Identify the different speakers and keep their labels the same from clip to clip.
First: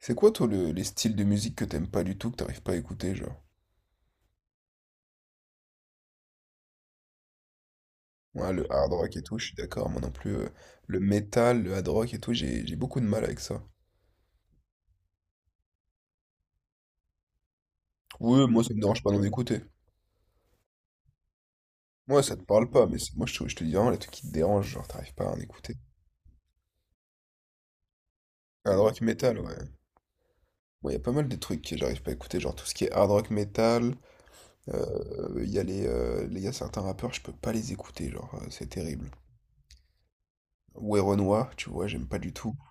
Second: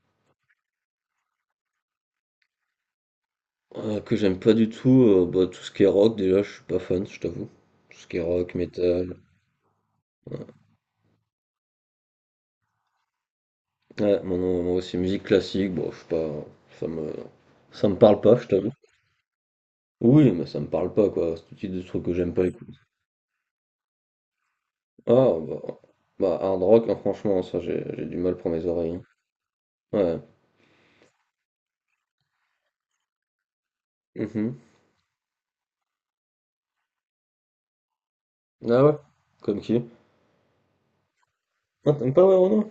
Speaker 1: C'est quoi, toi, les styles de musique que t'aimes pas du tout, que t'arrives pas à écouter, genre?
Speaker 2: Que j'aime pas du tout, bah, tout ce qui est rock déjà, je suis pas fan, je t'avoue. Tout ce qui est rock,
Speaker 1: Ouais, le hard
Speaker 2: métal,
Speaker 1: rock et tout, je suis d'accord, moi non plus.
Speaker 2: ouais.
Speaker 1: Le metal, le hard rock et tout, j'ai beaucoup de mal avec ça.
Speaker 2: Ouais, moi non, moi aussi musique classique, bon, je suis pas ça me ça me parle pas, je
Speaker 1: Oui, moi,
Speaker 2: t'avoue.
Speaker 1: ça me dérange pas d'en écouter.
Speaker 2: Oui, mais ça me parle pas quoi, c'est tout type de trucs que
Speaker 1: Moi,
Speaker 2: j'aime
Speaker 1: ça te
Speaker 2: pas
Speaker 1: parle
Speaker 2: écouter.
Speaker 1: pas, mais moi, je te dis vraiment les trucs qui te dérangent, genre, t'arrives pas
Speaker 2: Ah
Speaker 1: à en
Speaker 2: bah
Speaker 1: écouter.
Speaker 2: bah, hard rock, hein, franchement, ça j'ai du mal pour mes
Speaker 1: Hard
Speaker 2: oreilles,
Speaker 1: rock
Speaker 2: hein.
Speaker 1: metal, ouais.
Speaker 2: Ouais.
Speaker 1: Bon, il y a pas mal de trucs que j'arrive pas à écouter, genre tout ce qui est hard rock metal.
Speaker 2: Mhm.
Speaker 1: Il y a il y a certains rappeurs, je peux pas les écouter, genre, c'est
Speaker 2: Mh. Ah ouais?
Speaker 1: terrible.
Speaker 2: Comme qui?
Speaker 1: Werenoi, tu vois,
Speaker 2: Ah
Speaker 1: j'aime
Speaker 2: t'aimes
Speaker 1: pas
Speaker 2: pas,
Speaker 1: du
Speaker 2: ouais,
Speaker 1: tout.
Speaker 2: Ronan?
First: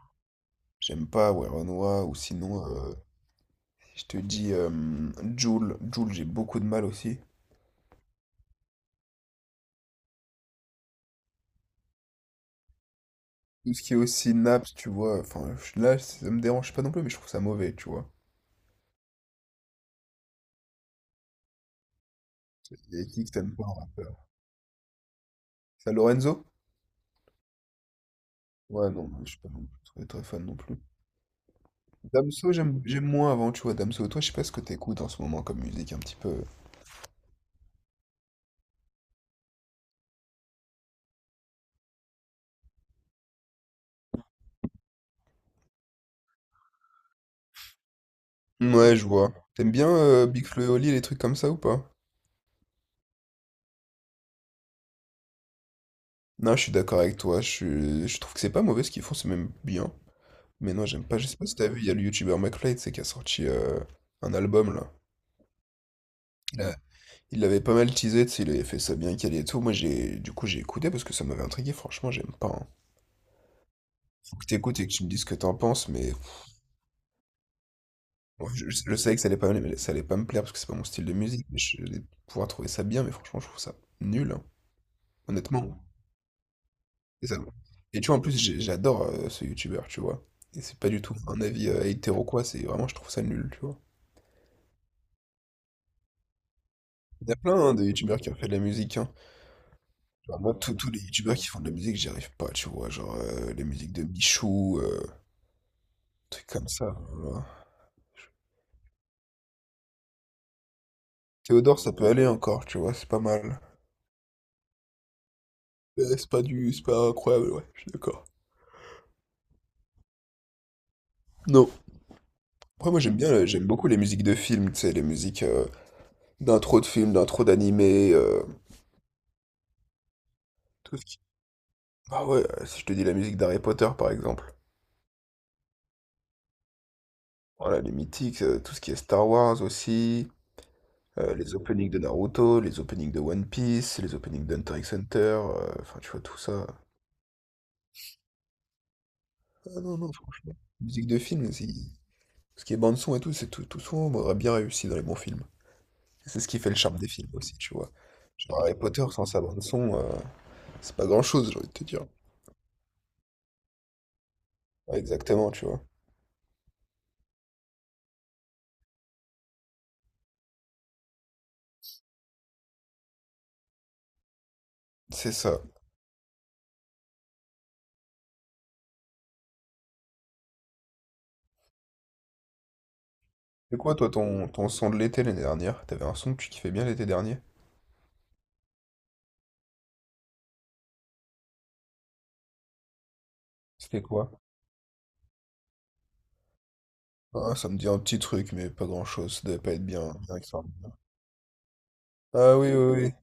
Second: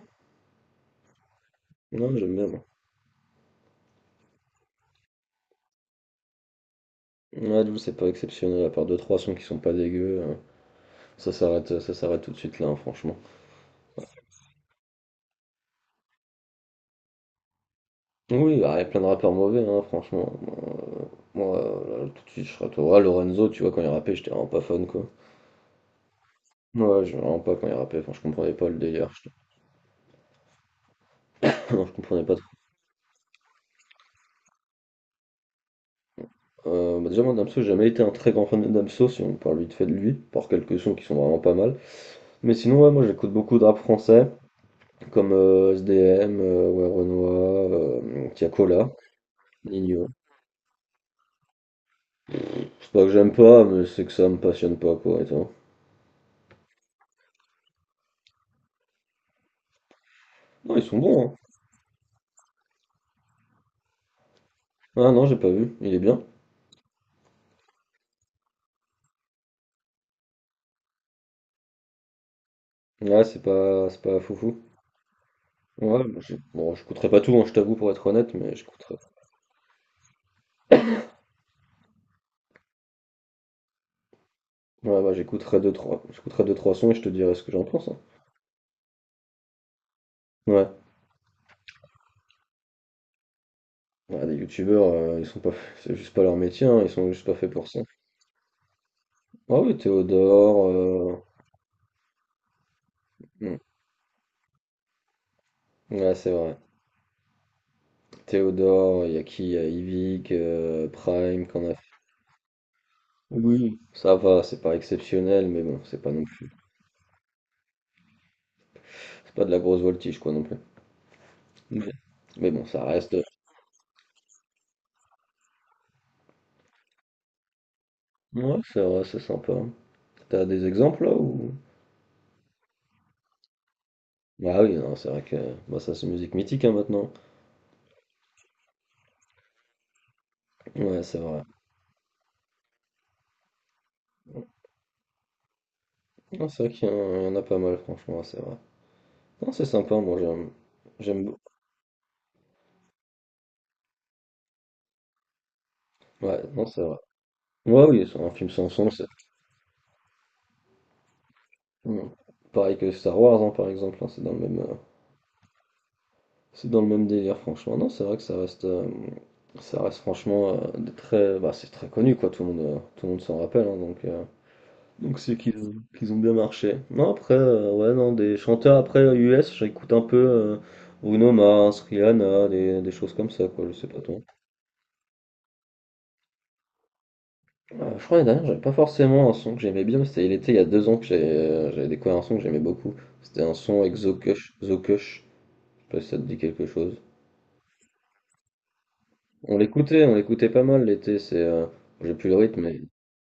Speaker 1: J'aime pas Werenoi, ou
Speaker 2: Non, j'aime bien
Speaker 1: sinon
Speaker 2: moi.
Speaker 1: je te dis, Jul, j'ai beaucoup de mal aussi.
Speaker 2: Ouais, j'avoue, c'est pas exceptionnel, à part deux trois sons qui sont pas dégueux, ça s'arrête tout de suite là, hein, franchement.
Speaker 1: Tout ce qui est aussi Naps, tu vois, enfin, là, ça me dérange pas non plus, mais je trouve ça mauvais, tu vois.
Speaker 2: Oui, bah, il y a plein de rappeurs mauvais, hein, franchement. Moi, là, tout de suite, je serais à toi. Ah,
Speaker 1: Et qui que
Speaker 2: Lorenzo,
Speaker 1: t'aimes
Speaker 2: tu
Speaker 1: pas
Speaker 2: vois,
Speaker 1: en
Speaker 2: quand il rappait,
Speaker 1: rappeur?
Speaker 2: j'étais vraiment pas fan, quoi.
Speaker 1: Ça, Lorenzo?
Speaker 2: Ouais, je vraiment pas quand il rappait, enfin, je comprenais pas le
Speaker 1: Ouais,
Speaker 2: délire.
Speaker 1: non, mais je suis pas non plus très, très fan non plus.
Speaker 2: Non, je comprenais pas
Speaker 1: Damso,
Speaker 2: trop.
Speaker 1: j'aime moins avant, tu vois, Damso. Toi, je sais pas ce que t'écoutes en ce moment comme musique, un petit peu.
Speaker 2: Bah, déjà, moi, Damso, j'ai jamais été un très grand fan de Damso, si on parle vite fait de lui, par quelques sons qui sont vraiment pas mal. Mais sinon, ouais, moi, j'écoute beaucoup de rap français, comme SDM, ouais, Renoir, Tiakola,
Speaker 1: Ouais, je vois. T'aimes bien
Speaker 2: Nino.
Speaker 1: Big Flo et Oli, les trucs comme ça ou pas?
Speaker 2: C'est pas que j'aime pas, mais c'est que ça me passionne pas, quoi, et toi.
Speaker 1: Non, je suis d'accord avec toi, je trouve que c'est pas mauvais ce qu'ils font, c'est même bien. Mais
Speaker 2: Non, ils
Speaker 1: non,
Speaker 2: sont
Speaker 1: j'aime pas, je
Speaker 2: bons, hein.
Speaker 1: sais pas si t'as vu, il y a le youtubeur McFly, tu sais, qui a sorti un album, là.
Speaker 2: Ah non, j'ai pas vu, il est bien.
Speaker 1: Il a, Il l'avait pas mal teasé, tu sais, il avait fait ça bien calé et tout. Moi, du coup, j'ai écouté parce que ça m'avait intrigué. Franchement, j'aime pas, hein.
Speaker 2: Ouais, c'est pas
Speaker 1: Faut que
Speaker 2: foufou.
Speaker 1: t'écoutes et que tu me dises ce que t'en penses,
Speaker 2: Ouais,
Speaker 1: mais
Speaker 2: bah,
Speaker 1: pff,
Speaker 2: bon, j'écouterai pas tout, hein, je t'avoue, pour être honnête,
Speaker 1: ouais,
Speaker 2: mais
Speaker 1: je
Speaker 2: j'écouterai.
Speaker 1: savais que ça allait pas me plaire parce que c'est pas mon style de musique. Mais je vais pouvoir trouver ça bien, mais franchement, je trouve ça nul, hein,
Speaker 2: Ouais, bah,
Speaker 1: honnêtement.
Speaker 2: j'écouterai deux, trois sons et je te
Speaker 1: Et
Speaker 2: dirai
Speaker 1: ça-
Speaker 2: ce que j'en pense, hein.
Speaker 1: et tu vois, en plus, j'adore ce youtubeur, tu vois. Et
Speaker 2: Ouais.
Speaker 1: c'est pas du tout un avis hétéro quoi. C'est vraiment, je trouve ça nul, tu vois.
Speaker 2: Ouais, les youtubeurs, ils sont pas, c'est juste pas leur métier, hein, ils sont juste
Speaker 1: Il y
Speaker 2: pas
Speaker 1: a
Speaker 2: faits
Speaker 1: plein,
Speaker 2: pour
Speaker 1: hein,
Speaker 2: ça.
Speaker 1: de youtubeurs qui ont fait de la musique, hein.
Speaker 2: Ah oui,
Speaker 1: Genre, moi,
Speaker 2: Théodore,
Speaker 1: tous les youtubeurs qui font de la musique, j'y arrive pas, tu vois. Genre,
Speaker 2: hmm,
Speaker 1: les musiques de Michou,
Speaker 2: ouais, c'est
Speaker 1: truc
Speaker 2: vrai.
Speaker 1: comme ça, voilà.
Speaker 2: Théodore, il y a qui? Il y a Yvick, Prime, qu'on a
Speaker 1: Théodore,
Speaker 2: fait.
Speaker 1: ça peut aller encore, tu vois, c'est pas mal.
Speaker 2: Oui. Ça va, c'est pas exceptionnel, mais bon,
Speaker 1: Mais C'est pas incroyable, ouais, je suis d'accord.
Speaker 2: c'est pas de la grosse voltige, quoi, non plus.
Speaker 1: Non.
Speaker 2: Mais, mais bon, ça
Speaker 1: Après, moi,
Speaker 2: reste.
Speaker 1: j'aime bien, j'aime beaucoup les musiques de films, tu sais, les musiques d'intro de films, d'intro d'animé, euh,
Speaker 2: Ouais, c'est vrai, c'est sympa. T'as des
Speaker 1: tout
Speaker 2: exemples
Speaker 1: ce
Speaker 2: là
Speaker 1: qui...
Speaker 2: ou?
Speaker 1: Ah ouais, si je te dis la musique d'Harry Potter, par exemple.
Speaker 2: Ah oui, non, c'est vrai que bah, ça c'est musique mythique hein, maintenant.
Speaker 1: Voilà, les mythiques, tout ce qui est Star Wars aussi,
Speaker 2: Ouais, c'est vrai.
Speaker 1: les openings de Naruto, les openings de One Piece, les openings d'Hunter x Hunter, enfin, tu vois, tout
Speaker 2: Non, c'est
Speaker 1: ça.
Speaker 2: vrai qu'il y, en il y en a pas mal, franchement, c'est vrai. Non, c'est
Speaker 1: Ah
Speaker 2: sympa,
Speaker 1: non, non,
Speaker 2: moi j'aime.
Speaker 1: franchement. Musique de
Speaker 2: J'aime beaucoup.
Speaker 1: film, c'est... Ce qui est bande-son et tout, c'est tout, tout sombre, aurait bien réussi dans les bons films. C'est
Speaker 2: Ouais,
Speaker 1: ce qui
Speaker 2: non,
Speaker 1: fait le
Speaker 2: c'est vrai.
Speaker 1: charme des films aussi, tu
Speaker 2: Ouais,
Speaker 1: vois.
Speaker 2: oui, c'est un film
Speaker 1: Genre
Speaker 2: sans
Speaker 1: Harry
Speaker 2: son, c'est.
Speaker 1: Potter sans sa bande son, c'est pas grand-chose, j'ai envie de te dire.
Speaker 2: Mm. Pareil que Star Wars, hein, par exemple, hein,
Speaker 1: Ouais, exactement, tu vois.
Speaker 2: c'est dans le même délire, franchement. Non, c'est vrai que ça reste franchement des très, bah, c'est très connu, quoi. Tout le monde s'en rappelle, hein, donc. Donc
Speaker 1: C'est
Speaker 2: c'est qu'ils
Speaker 1: ça.
Speaker 2: qu'ils ont bien marché. Non, après, ouais, non, des chanteurs après US, j'écoute un peu Bruno Mars, Rihanna, des choses comme ça, quoi, je
Speaker 1: C'est
Speaker 2: sais
Speaker 1: quoi,
Speaker 2: pas
Speaker 1: toi,
Speaker 2: toi.
Speaker 1: ton son de l'été l'année dernière? T'avais un son que tu kiffais bien l'été dernier?
Speaker 2: Je crois l'année dernière, j'avais pas forcément un son que j'aimais bien, mais c'était il était il y a deux ans que j'avais découvert un son que j'aimais beaucoup. C'était un son avec
Speaker 1: C'était
Speaker 2: Zo
Speaker 1: quoi?
Speaker 2: Kush, Zo Kush, je sais pas si ça te dit quelque chose.
Speaker 1: Ah, ça me dit un petit truc, mais pas grand-chose. Ça devait pas être
Speaker 2: On
Speaker 1: bien, bien
Speaker 2: l'écoutait pas mal
Speaker 1: extraordinaire.
Speaker 2: l'été, c'est j'ai plus le
Speaker 1: Ah
Speaker 2: rythme,
Speaker 1: oui,
Speaker 2: mais.
Speaker 1: oui, oui.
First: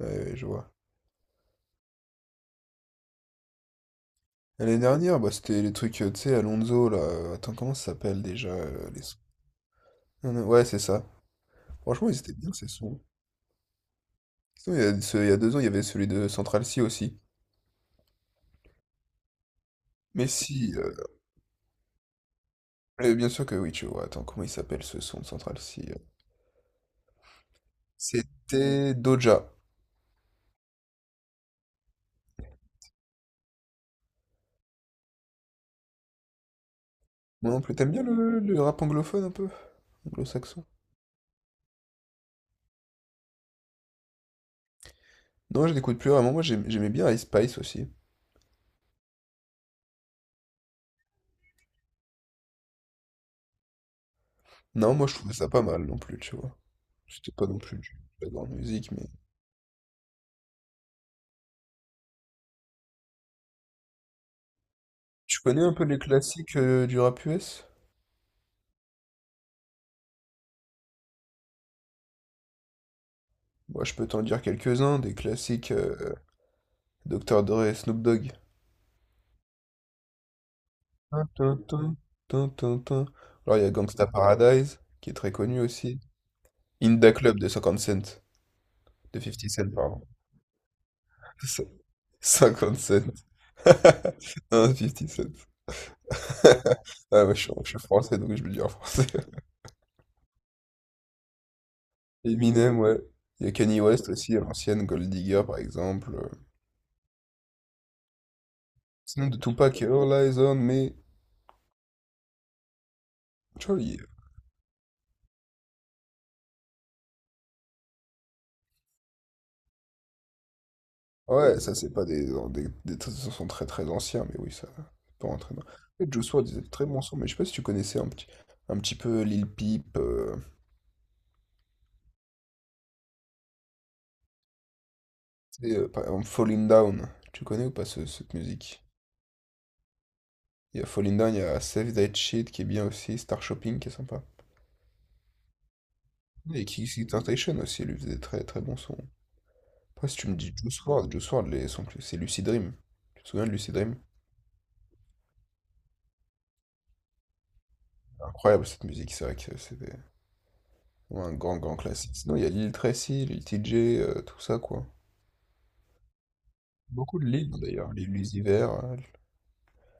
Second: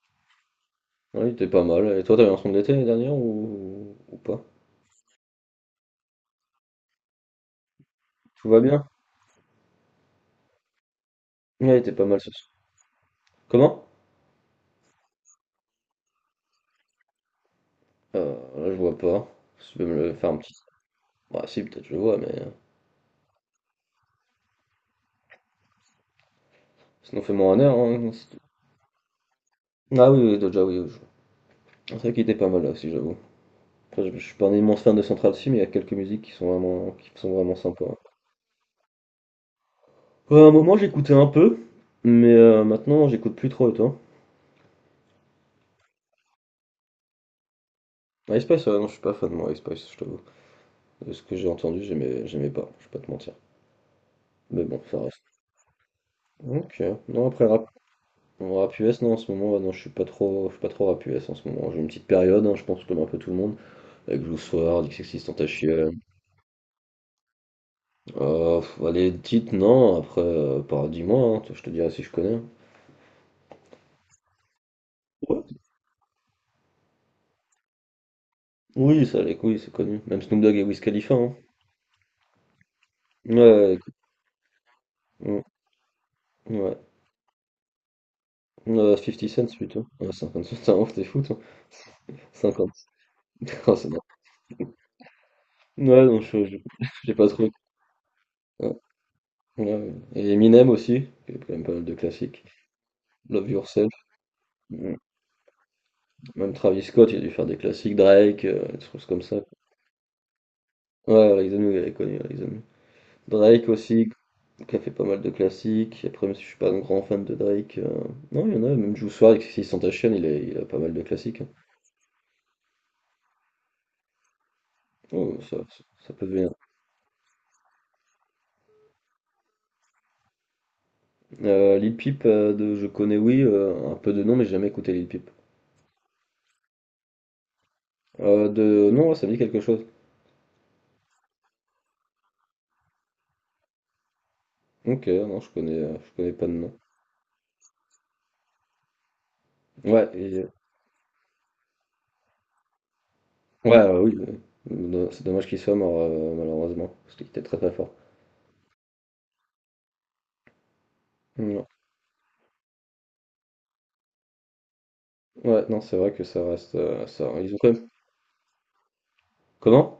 Speaker 1: Ouais, ouais, je vois.
Speaker 2: Ouais, il était pas mal. Et toi, t'avais un son de l'été l'année dernière ou pas?
Speaker 1: L'année dernière, bah, c'était les trucs, tu sais, Alonso, là. Attends, comment ça s'appelle déjà,
Speaker 2: Tout va bien?
Speaker 1: les sons? Non, non, ouais, c'est ça.
Speaker 2: Ouais, il était pas
Speaker 1: Franchement, ils
Speaker 2: mal ce
Speaker 1: étaient
Speaker 2: son.
Speaker 1: bien, ces sons.
Speaker 2: Comment?
Speaker 1: Sinon, il y a deux ans, il y avait celui de Central C aussi.
Speaker 2: Là, je vois pas. Si tu peux me le
Speaker 1: Mais
Speaker 2: faire un petit.
Speaker 1: si,
Speaker 2: Bah, si, peut-être je le vois, mais.
Speaker 1: euh, bien sûr que oui, tu vois. Attends, comment il s'appelle ce son de Central C?
Speaker 2: Sinon, fais-moi un air. Hein, si tu-
Speaker 1: C'était Doja.
Speaker 2: ah oui, oui, Doja, oui, oui, vois. C'est vrai qu'il était pas mal là aussi, j'avoue. Après, je suis pas un immense fan de Central Cee, mais il y a quelques musiques qui sont
Speaker 1: Moi
Speaker 2: vraiment
Speaker 1: non plus,
Speaker 2: sympas.
Speaker 1: t'aimes bien le rap anglophone un peu?
Speaker 2: Ouais, à un
Speaker 1: Anglo-saxon?
Speaker 2: moment, j'écoutais un peu, mais maintenant, j'écoute plus trop, et toi?
Speaker 1: Non, je n'écoute plus vraiment. Moi, j'aimais bien Ice Spice aussi.
Speaker 2: Ah, Ice Spice, non, je suis pas fan, de moi, Ice Spice, je t'avoue. De ce que j'ai entendu, j'aimais pas, je vais pas te mentir. Mais bon,
Speaker 1: Non,
Speaker 2: ça
Speaker 1: moi, je
Speaker 2: reste.
Speaker 1: trouvais ça pas mal non plus, tu vois.
Speaker 2: Ok. Non,
Speaker 1: C'était
Speaker 2: après,
Speaker 1: pas non
Speaker 2: rap,
Speaker 1: plus de la grande
Speaker 2: rap
Speaker 1: musique,
Speaker 2: US,
Speaker 1: mais...
Speaker 2: non, en ce moment, ouais, non, je suis pas trop rap US en ce moment. J'ai une petite période, hein, je pense comme un peu tout le monde. Avec Blue Sword,
Speaker 1: Tu connais un peu
Speaker 2: XXXTentacion.
Speaker 1: les classiques du rap US?
Speaker 2: Oh, pff, bah, les titres, non, après, dis-moi, hein, je te dirai si je connais.
Speaker 1: Moi, je peux t'en dire quelques-uns, des
Speaker 2: Ouais.
Speaker 1: classiques, Dr. Dre et Snoop Dogg.
Speaker 2: Oui, ça, les couilles, c'est connu. Même Snoop Dogg et Wiz Khalifa,
Speaker 1: Tin,
Speaker 2: hein.
Speaker 1: tin, tin, tin, tin, tin.
Speaker 2: Ouais,
Speaker 1: Alors, il y a
Speaker 2: ouais, écoute,
Speaker 1: Gangsta Paradise, qui est très
Speaker 2: mm,
Speaker 1: connu aussi.
Speaker 2: ouais.
Speaker 1: In Da Club de 50 Cent, de
Speaker 2: 50 cents
Speaker 1: 50 Cent,
Speaker 2: plutôt.
Speaker 1: pardon.
Speaker 2: Ouais, 50 cents, t'es un ouf, t'es fou, toi. 50.
Speaker 1: 57.
Speaker 2: Oh, c'est bon.
Speaker 1: Non, 57.
Speaker 2: Ouais, non, j'ai
Speaker 1: Ah
Speaker 2: pas
Speaker 1: ouais,
Speaker 2: trop.
Speaker 1: je suis français, donc je le dis en
Speaker 2: Ouais,
Speaker 1: français.
Speaker 2: ouais, ouais. Et Eminem aussi, qui a quand même pas mal de classiques.
Speaker 1: Eminem, ouais. Il y
Speaker 2: Love
Speaker 1: a Kanye
Speaker 2: Yourself.
Speaker 1: West aussi, à l'ancienne,
Speaker 2: Mm.
Speaker 1: Gold Digger, par exemple, euh.
Speaker 2: Même Travis Scott, il a dû faire des classiques. Drake, des choses comme
Speaker 1: Sinon,
Speaker 2: ça.
Speaker 1: de Tupac, All Eyes on Me.
Speaker 2: Ouais, Rise the New, il est connu, Rise the New. Drake
Speaker 1: Charlie.
Speaker 2: aussi, qui a fait pas mal de classiques. Après, même si je suis pas un grand fan de Drake, non, il y en a, même Juice WRLD, XXXTentacion, Santation, il a pas mal de classiques, hein.
Speaker 1: Ouais, ça, c'est pas des sons très très anciens, mais oui, ça c'est pas
Speaker 2: Oh,
Speaker 1: rentrer
Speaker 2: ça,
Speaker 1: dans...
Speaker 2: ça,
Speaker 1: Et
Speaker 2: ça peut
Speaker 1: Juice WRLD,
Speaker 2: devenir.
Speaker 1: disait très bon son, mais je sais pas si tu connaissais un petit peu Lil Peep,
Speaker 2: Lil Peep, je connais, oui, un peu de nom, mais j'ai jamais écouté Lil Peep.
Speaker 1: tu sais, par exemple Falling Down. Tu connais ou pas cette musique?
Speaker 2: Non, ouais, ça me dit quelque chose.
Speaker 1: Il y a Falling Down, il y a Save That Shit qui est bien aussi, Star Shopping qui est sympa.
Speaker 2: Ok, non, je connais pas de
Speaker 1: Et
Speaker 2: nom.
Speaker 1: Kiss Temptation aussi, elle lui faisait des très très bon son. Après,
Speaker 2: Ouais,
Speaker 1: si tu me dis Juice World les c'est Lucid Dream. Tu te souviens de
Speaker 2: ouais,
Speaker 1: Lucid Dream?
Speaker 2: oui, non, c'est dommage qu'il soit mort, malheureusement, parce qu'il était très très fort.
Speaker 1: Incroyable cette musique, c'est vrai que c'était ouais, un grand
Speaker 2: Non.
Speaker 1: grand classique. Sinon, il y a Lil Tracy, Lil TJ, tout ça quoi.
Speaker 2: Ouais, non, c'est vrai que ça reste,
Speaker 1: Beaucoup de Lil
Speaker 2: ils ont quand même.
Speaker 1: d'ailleurs, Lil Uzi Vert,
Speaker 2: Comment?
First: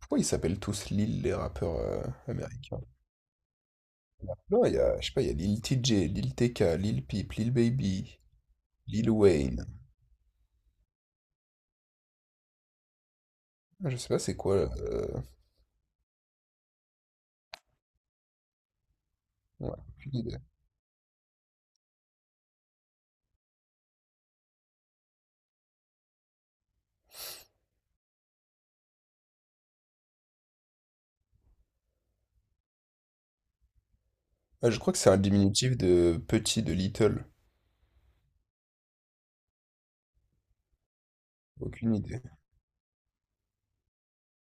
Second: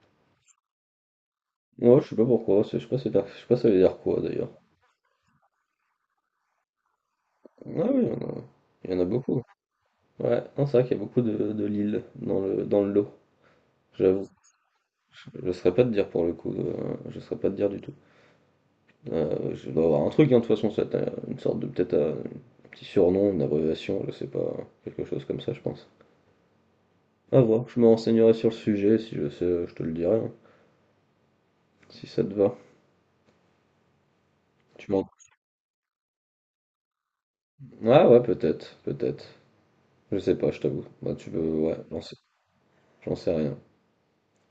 Speaker 1: pourquoi ils s'appellent tous Lil les rappeurs
Speaker 2: Ouais, je sais pas pourquoi,
Speaker 1: américains?
Speaker 2: je sais pas, je sais pas ça veut dire quoi d'ailleurs.
Speaker 1: Non, il y a, je sais pas, il y a Lil T J Lil TK, Lil Peep, Lil
Speaker 2: Ah oui,
Speaker 1: Baby,
Speaker 2: il y en a
Speaker 1: Lil
Speaker 2: beaucoup.
Speaker 1: Wayne.
Speaker 2: Ouais, non, c'est vrai qu'il y a beaucoup de Lille dans le lot.
Speaker 1: Ah, je sais pas
Speaker 2: J'avoue,
Speaker 1: c'est quoi,
Speaker 2: je ne saurais pas te dire pour le coup, je ne saurais pas te dire du tout. Je
Speaker 1: ouais,
Speaker 2: dois avoir un
Speaker 1: aucune
Speaker 2: truc, hein,
Speaker 1: idée.
Speaker 2: de toute façon, ça t'as une sorte de peut-être un petit surnom, une abréviation, je sais pas, quelque chose comme ça, je pense. À voir, je me renseignerai sur le sujet, si je sais, je te le dirai, hein, si ça te va.
Speaker 1: Ah, je
Speaker 2: Tu
Speaker 1: crois que
Speaker 2: m'en.
Speaker 1: c'est un diminutif de petit, de little.
Speaker 2: Ah ouais, peut-être, peut-être. Je sais pas, je t'avoue. Bah, tu peux, ouais,
Speaker 1: Aucune idée.
Speaker 2: j'en sais rien.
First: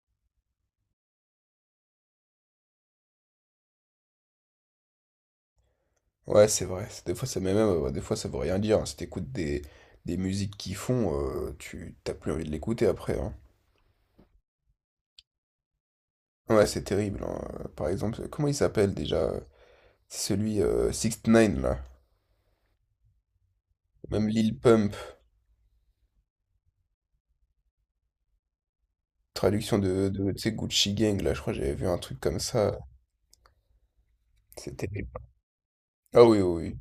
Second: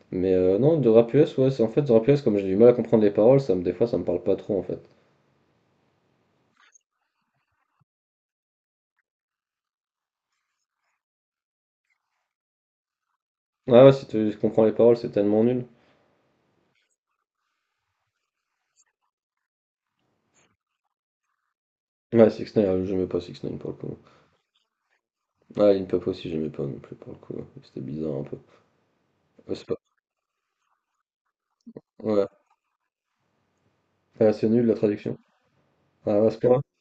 Speaker 2: Mais non, de rap US, ouais, c'est en fait, de rap US, comme j'ai du mal à comprendre les paroles, des fois, ça me parle pas trop, en fait.
Speaker 1: Ouais, c'est vrai. Des fois, ça met même, des fois, ça veut rien dire, hein. Si t'écoutes des musiques qui font, tu t'as plus envie de l'écouter après, hein.
Speaker 2: Ah ouais, si tu comprends les paroles, c'est tellement nul.
Speaker 1: Ouais, c'est terrible, hein. Par exemple, comment il s'appelle déjà? C'est celui 6 ix là.
Speaker 2: Ouais, 6 9 j'aimais pas 6 9 pour le coup.
Speaker 1: Même Lil Pump,
Speaker 2: Ah, Lil Pump aussi, j'aimais pas non plus pour le coup. C'était bizarre un peu. Ouais, c'est pas,
Speaker 1: traduction de tu sais, Gucci Gang, là, je crois que j'avais vu un truc
Speaker 2: ouais.
Speaker 1: comme ça.
Speaker 2: Ah, c'est nul la
Speaker 1: C'est terrible.
Speaker 2: traduction. Ah,
Speaker 1: Ah
Speaker 2: ouais,
Speaker 1: oui,
Speaker 2: c'est
Speaker 1: oui,
Speaker 2: pas
Speaker 1: oui.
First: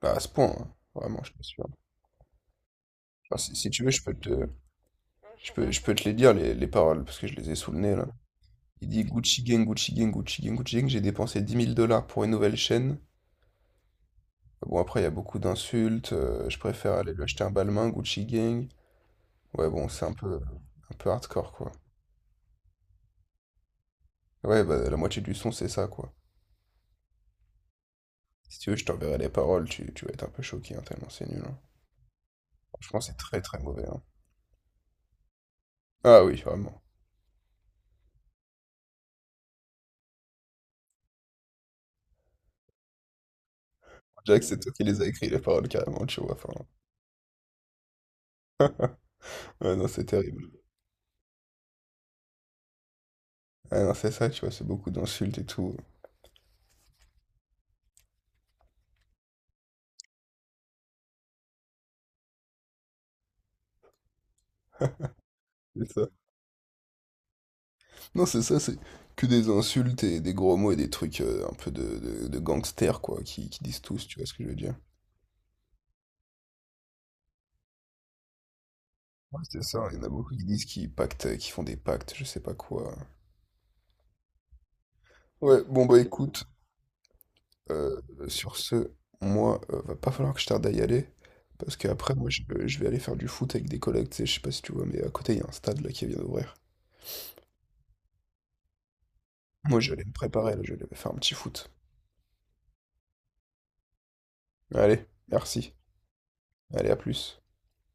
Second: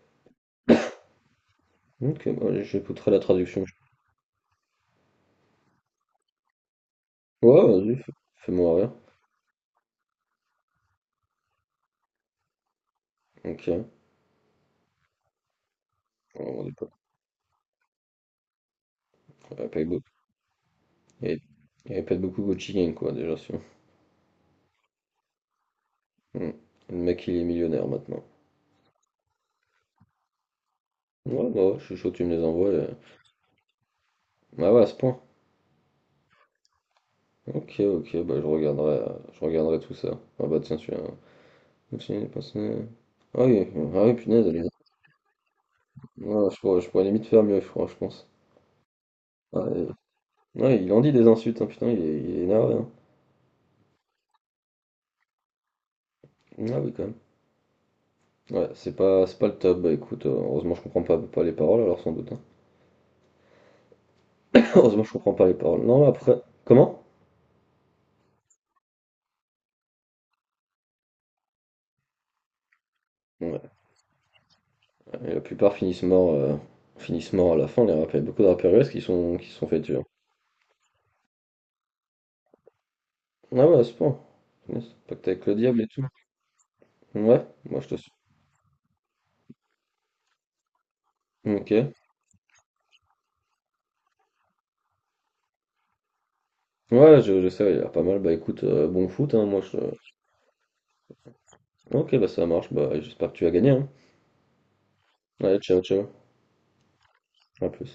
Speaker 1: Bah, à ce point, hein. Vraiment, je t'assure.
Speaker 2: ok, bah, j'écouterai la
Speaker 1: Enfin, si,
Speaker 2: traduction.
Speaker 1: si tu veux, je peux te les dire, les paroles, parce que je les ai
Speaker 2: Ouais,
Speaker 1: sous le
Speaker 2: vas-y,
Speaker 1: nez, là.
Speaker 2: fais-moi
Speaker 1: Il
Speaker 2: rire.
Speaker 1: dit Gucci Gang, Gucci Gang, Gucci Gang, Gucci Gang, j'ai dépensé 10 000 dollars pour une nouvelle chaîne.
Speaker 2: Ok. Ouais,
Speaker 1: Bon, après, il y a beaucoup d'insultes, je
Speaker 2: on est pas.
Speaker 1: préfère aller lui acheter un balmain, Gucci Gang.
Speaker 2: Il y avait
Speaker 1: Ouais,
Speaker 2: pas
Speaker 1: bon,
Speaker 2: beaucoup.
Speaker 1: c'est un peu
Speaker 2: Il y avait-
Speaker 1: hardcore, quoi.
Speaker 2: il y avait pas beaucoup Gucci Gang, quoi, déjà, sûr.
Speaker 1: Ouais, bah, la moitié du son, c'est ça, quoi.
Speaker 2: Le mec, il est millionnaire maintenant.
Speaker 1: Si tu veux, je t'enverrai les paroles, tu vas être un peu choqué, hein, tellement c'est nul,
Speaker 2: Ouais,
Speaker 1: hein.
Speaker 2: bah, ouais, je suis chaud, tu me les envoies.
Speaker 1: Franchement, c'est très, très mauvais, hein.
Speaker 2: Ah ouais, à ce point.
Speaker 1: Ah oui, vraiment.
Speaker 2: Ok, ok, bah je regarderai tout ça. Ah bah tiens, celui-là. Continue de passer. Ah oui, ah oui,
Speaker 1: Jack,
Speaker 2: punaise,
Speaker 1: c'est toi qui les as écrit, les paroles, carrément, tu vois.
Speaker 2: Ah,
Speaker 1: Enfin,
Speaker 2: je pourrais limite faire mieux, je crois, je pense. Ah,
Speaker 1: ouais, non, c'est terrible.
Speaker 2: ouais, il en dit des insultes, hein, putain, il est énervé, hein.
Speaker 1: Ah non, c'est ça, tu vois, c'est beaucoup d'insultes et tout.
Speaker 2: Ah oui, quand même. Ouais, c'est pas le top. Bah écoute, heureusement, je comprends pas les paroles, alors sans doute, hein. Heureusement, je comprends pas les paroles.
Speaker 1: C'est
Speaker 2: Non,
Speaker 1: ça.
Speaker 2: après. Comment?
Speaker 1: Non, c'est ça, c'est que des insultes et des gros mots et des trucs, un peu de gangsters, quoi, qui
Speaker 2: Ouais,
Speaker 1: disent tous, tu vois ce que je veux dire?
Speaker 2: et la plupart finissent morts, finissent morts à la fin, les rappeurs. Il y a beaucoup de rappeurs US
Speaker 1: Ouais,
Speaker 2: qui se
Speaker 1: c'est
Speaker 2: sont fait
Speaker 1: ça, il
Speaker 2: tuer.
Speaker 1: y en a beaucoup qui disent qu'ils pactent, qui font des pactes, je sais pas quoi.
Speaker 2: Ah ouais, à ce point. Punaise, pacte avec le
Speaker 1: Ouais,
Speaker 2: diable et
Speaker 1: bon bah
Speaker 2: tout.
Speaker 1: écoute,
Speaker 2: Ouais, moi je te
Speaker 1: euh,
Speaker 2: suis.
Speaker 1: sur ce, moi, va pas falloir que je tarde à y aller,
Speaker 2: Ok.
Speaker 1: parce qu'après, moi, je vais aller faire du foot avec des collègues, tu sais, je sais pas si tu vois, mais à côté, il y a un stade, là, qui vient d'ouvrir.
Speaker 2: Ouais, je sais, il y a pas mal. Bah écoute, bon foot, hein, moi je.
Speaker 1: Moi, je vais aller me préparer, là, je vais aller faire un petit foot.
Speaker 2: Ok, bah ça marche, bah j'espère que tu vas gagner, hein.
Speaker 1: Allez,
Speaker 2: Allez,
Speaker 1: merci.
Speaker 2: ciao, ciao.
Speaker 1: Allez, à plus.
Speaker 2: À plus.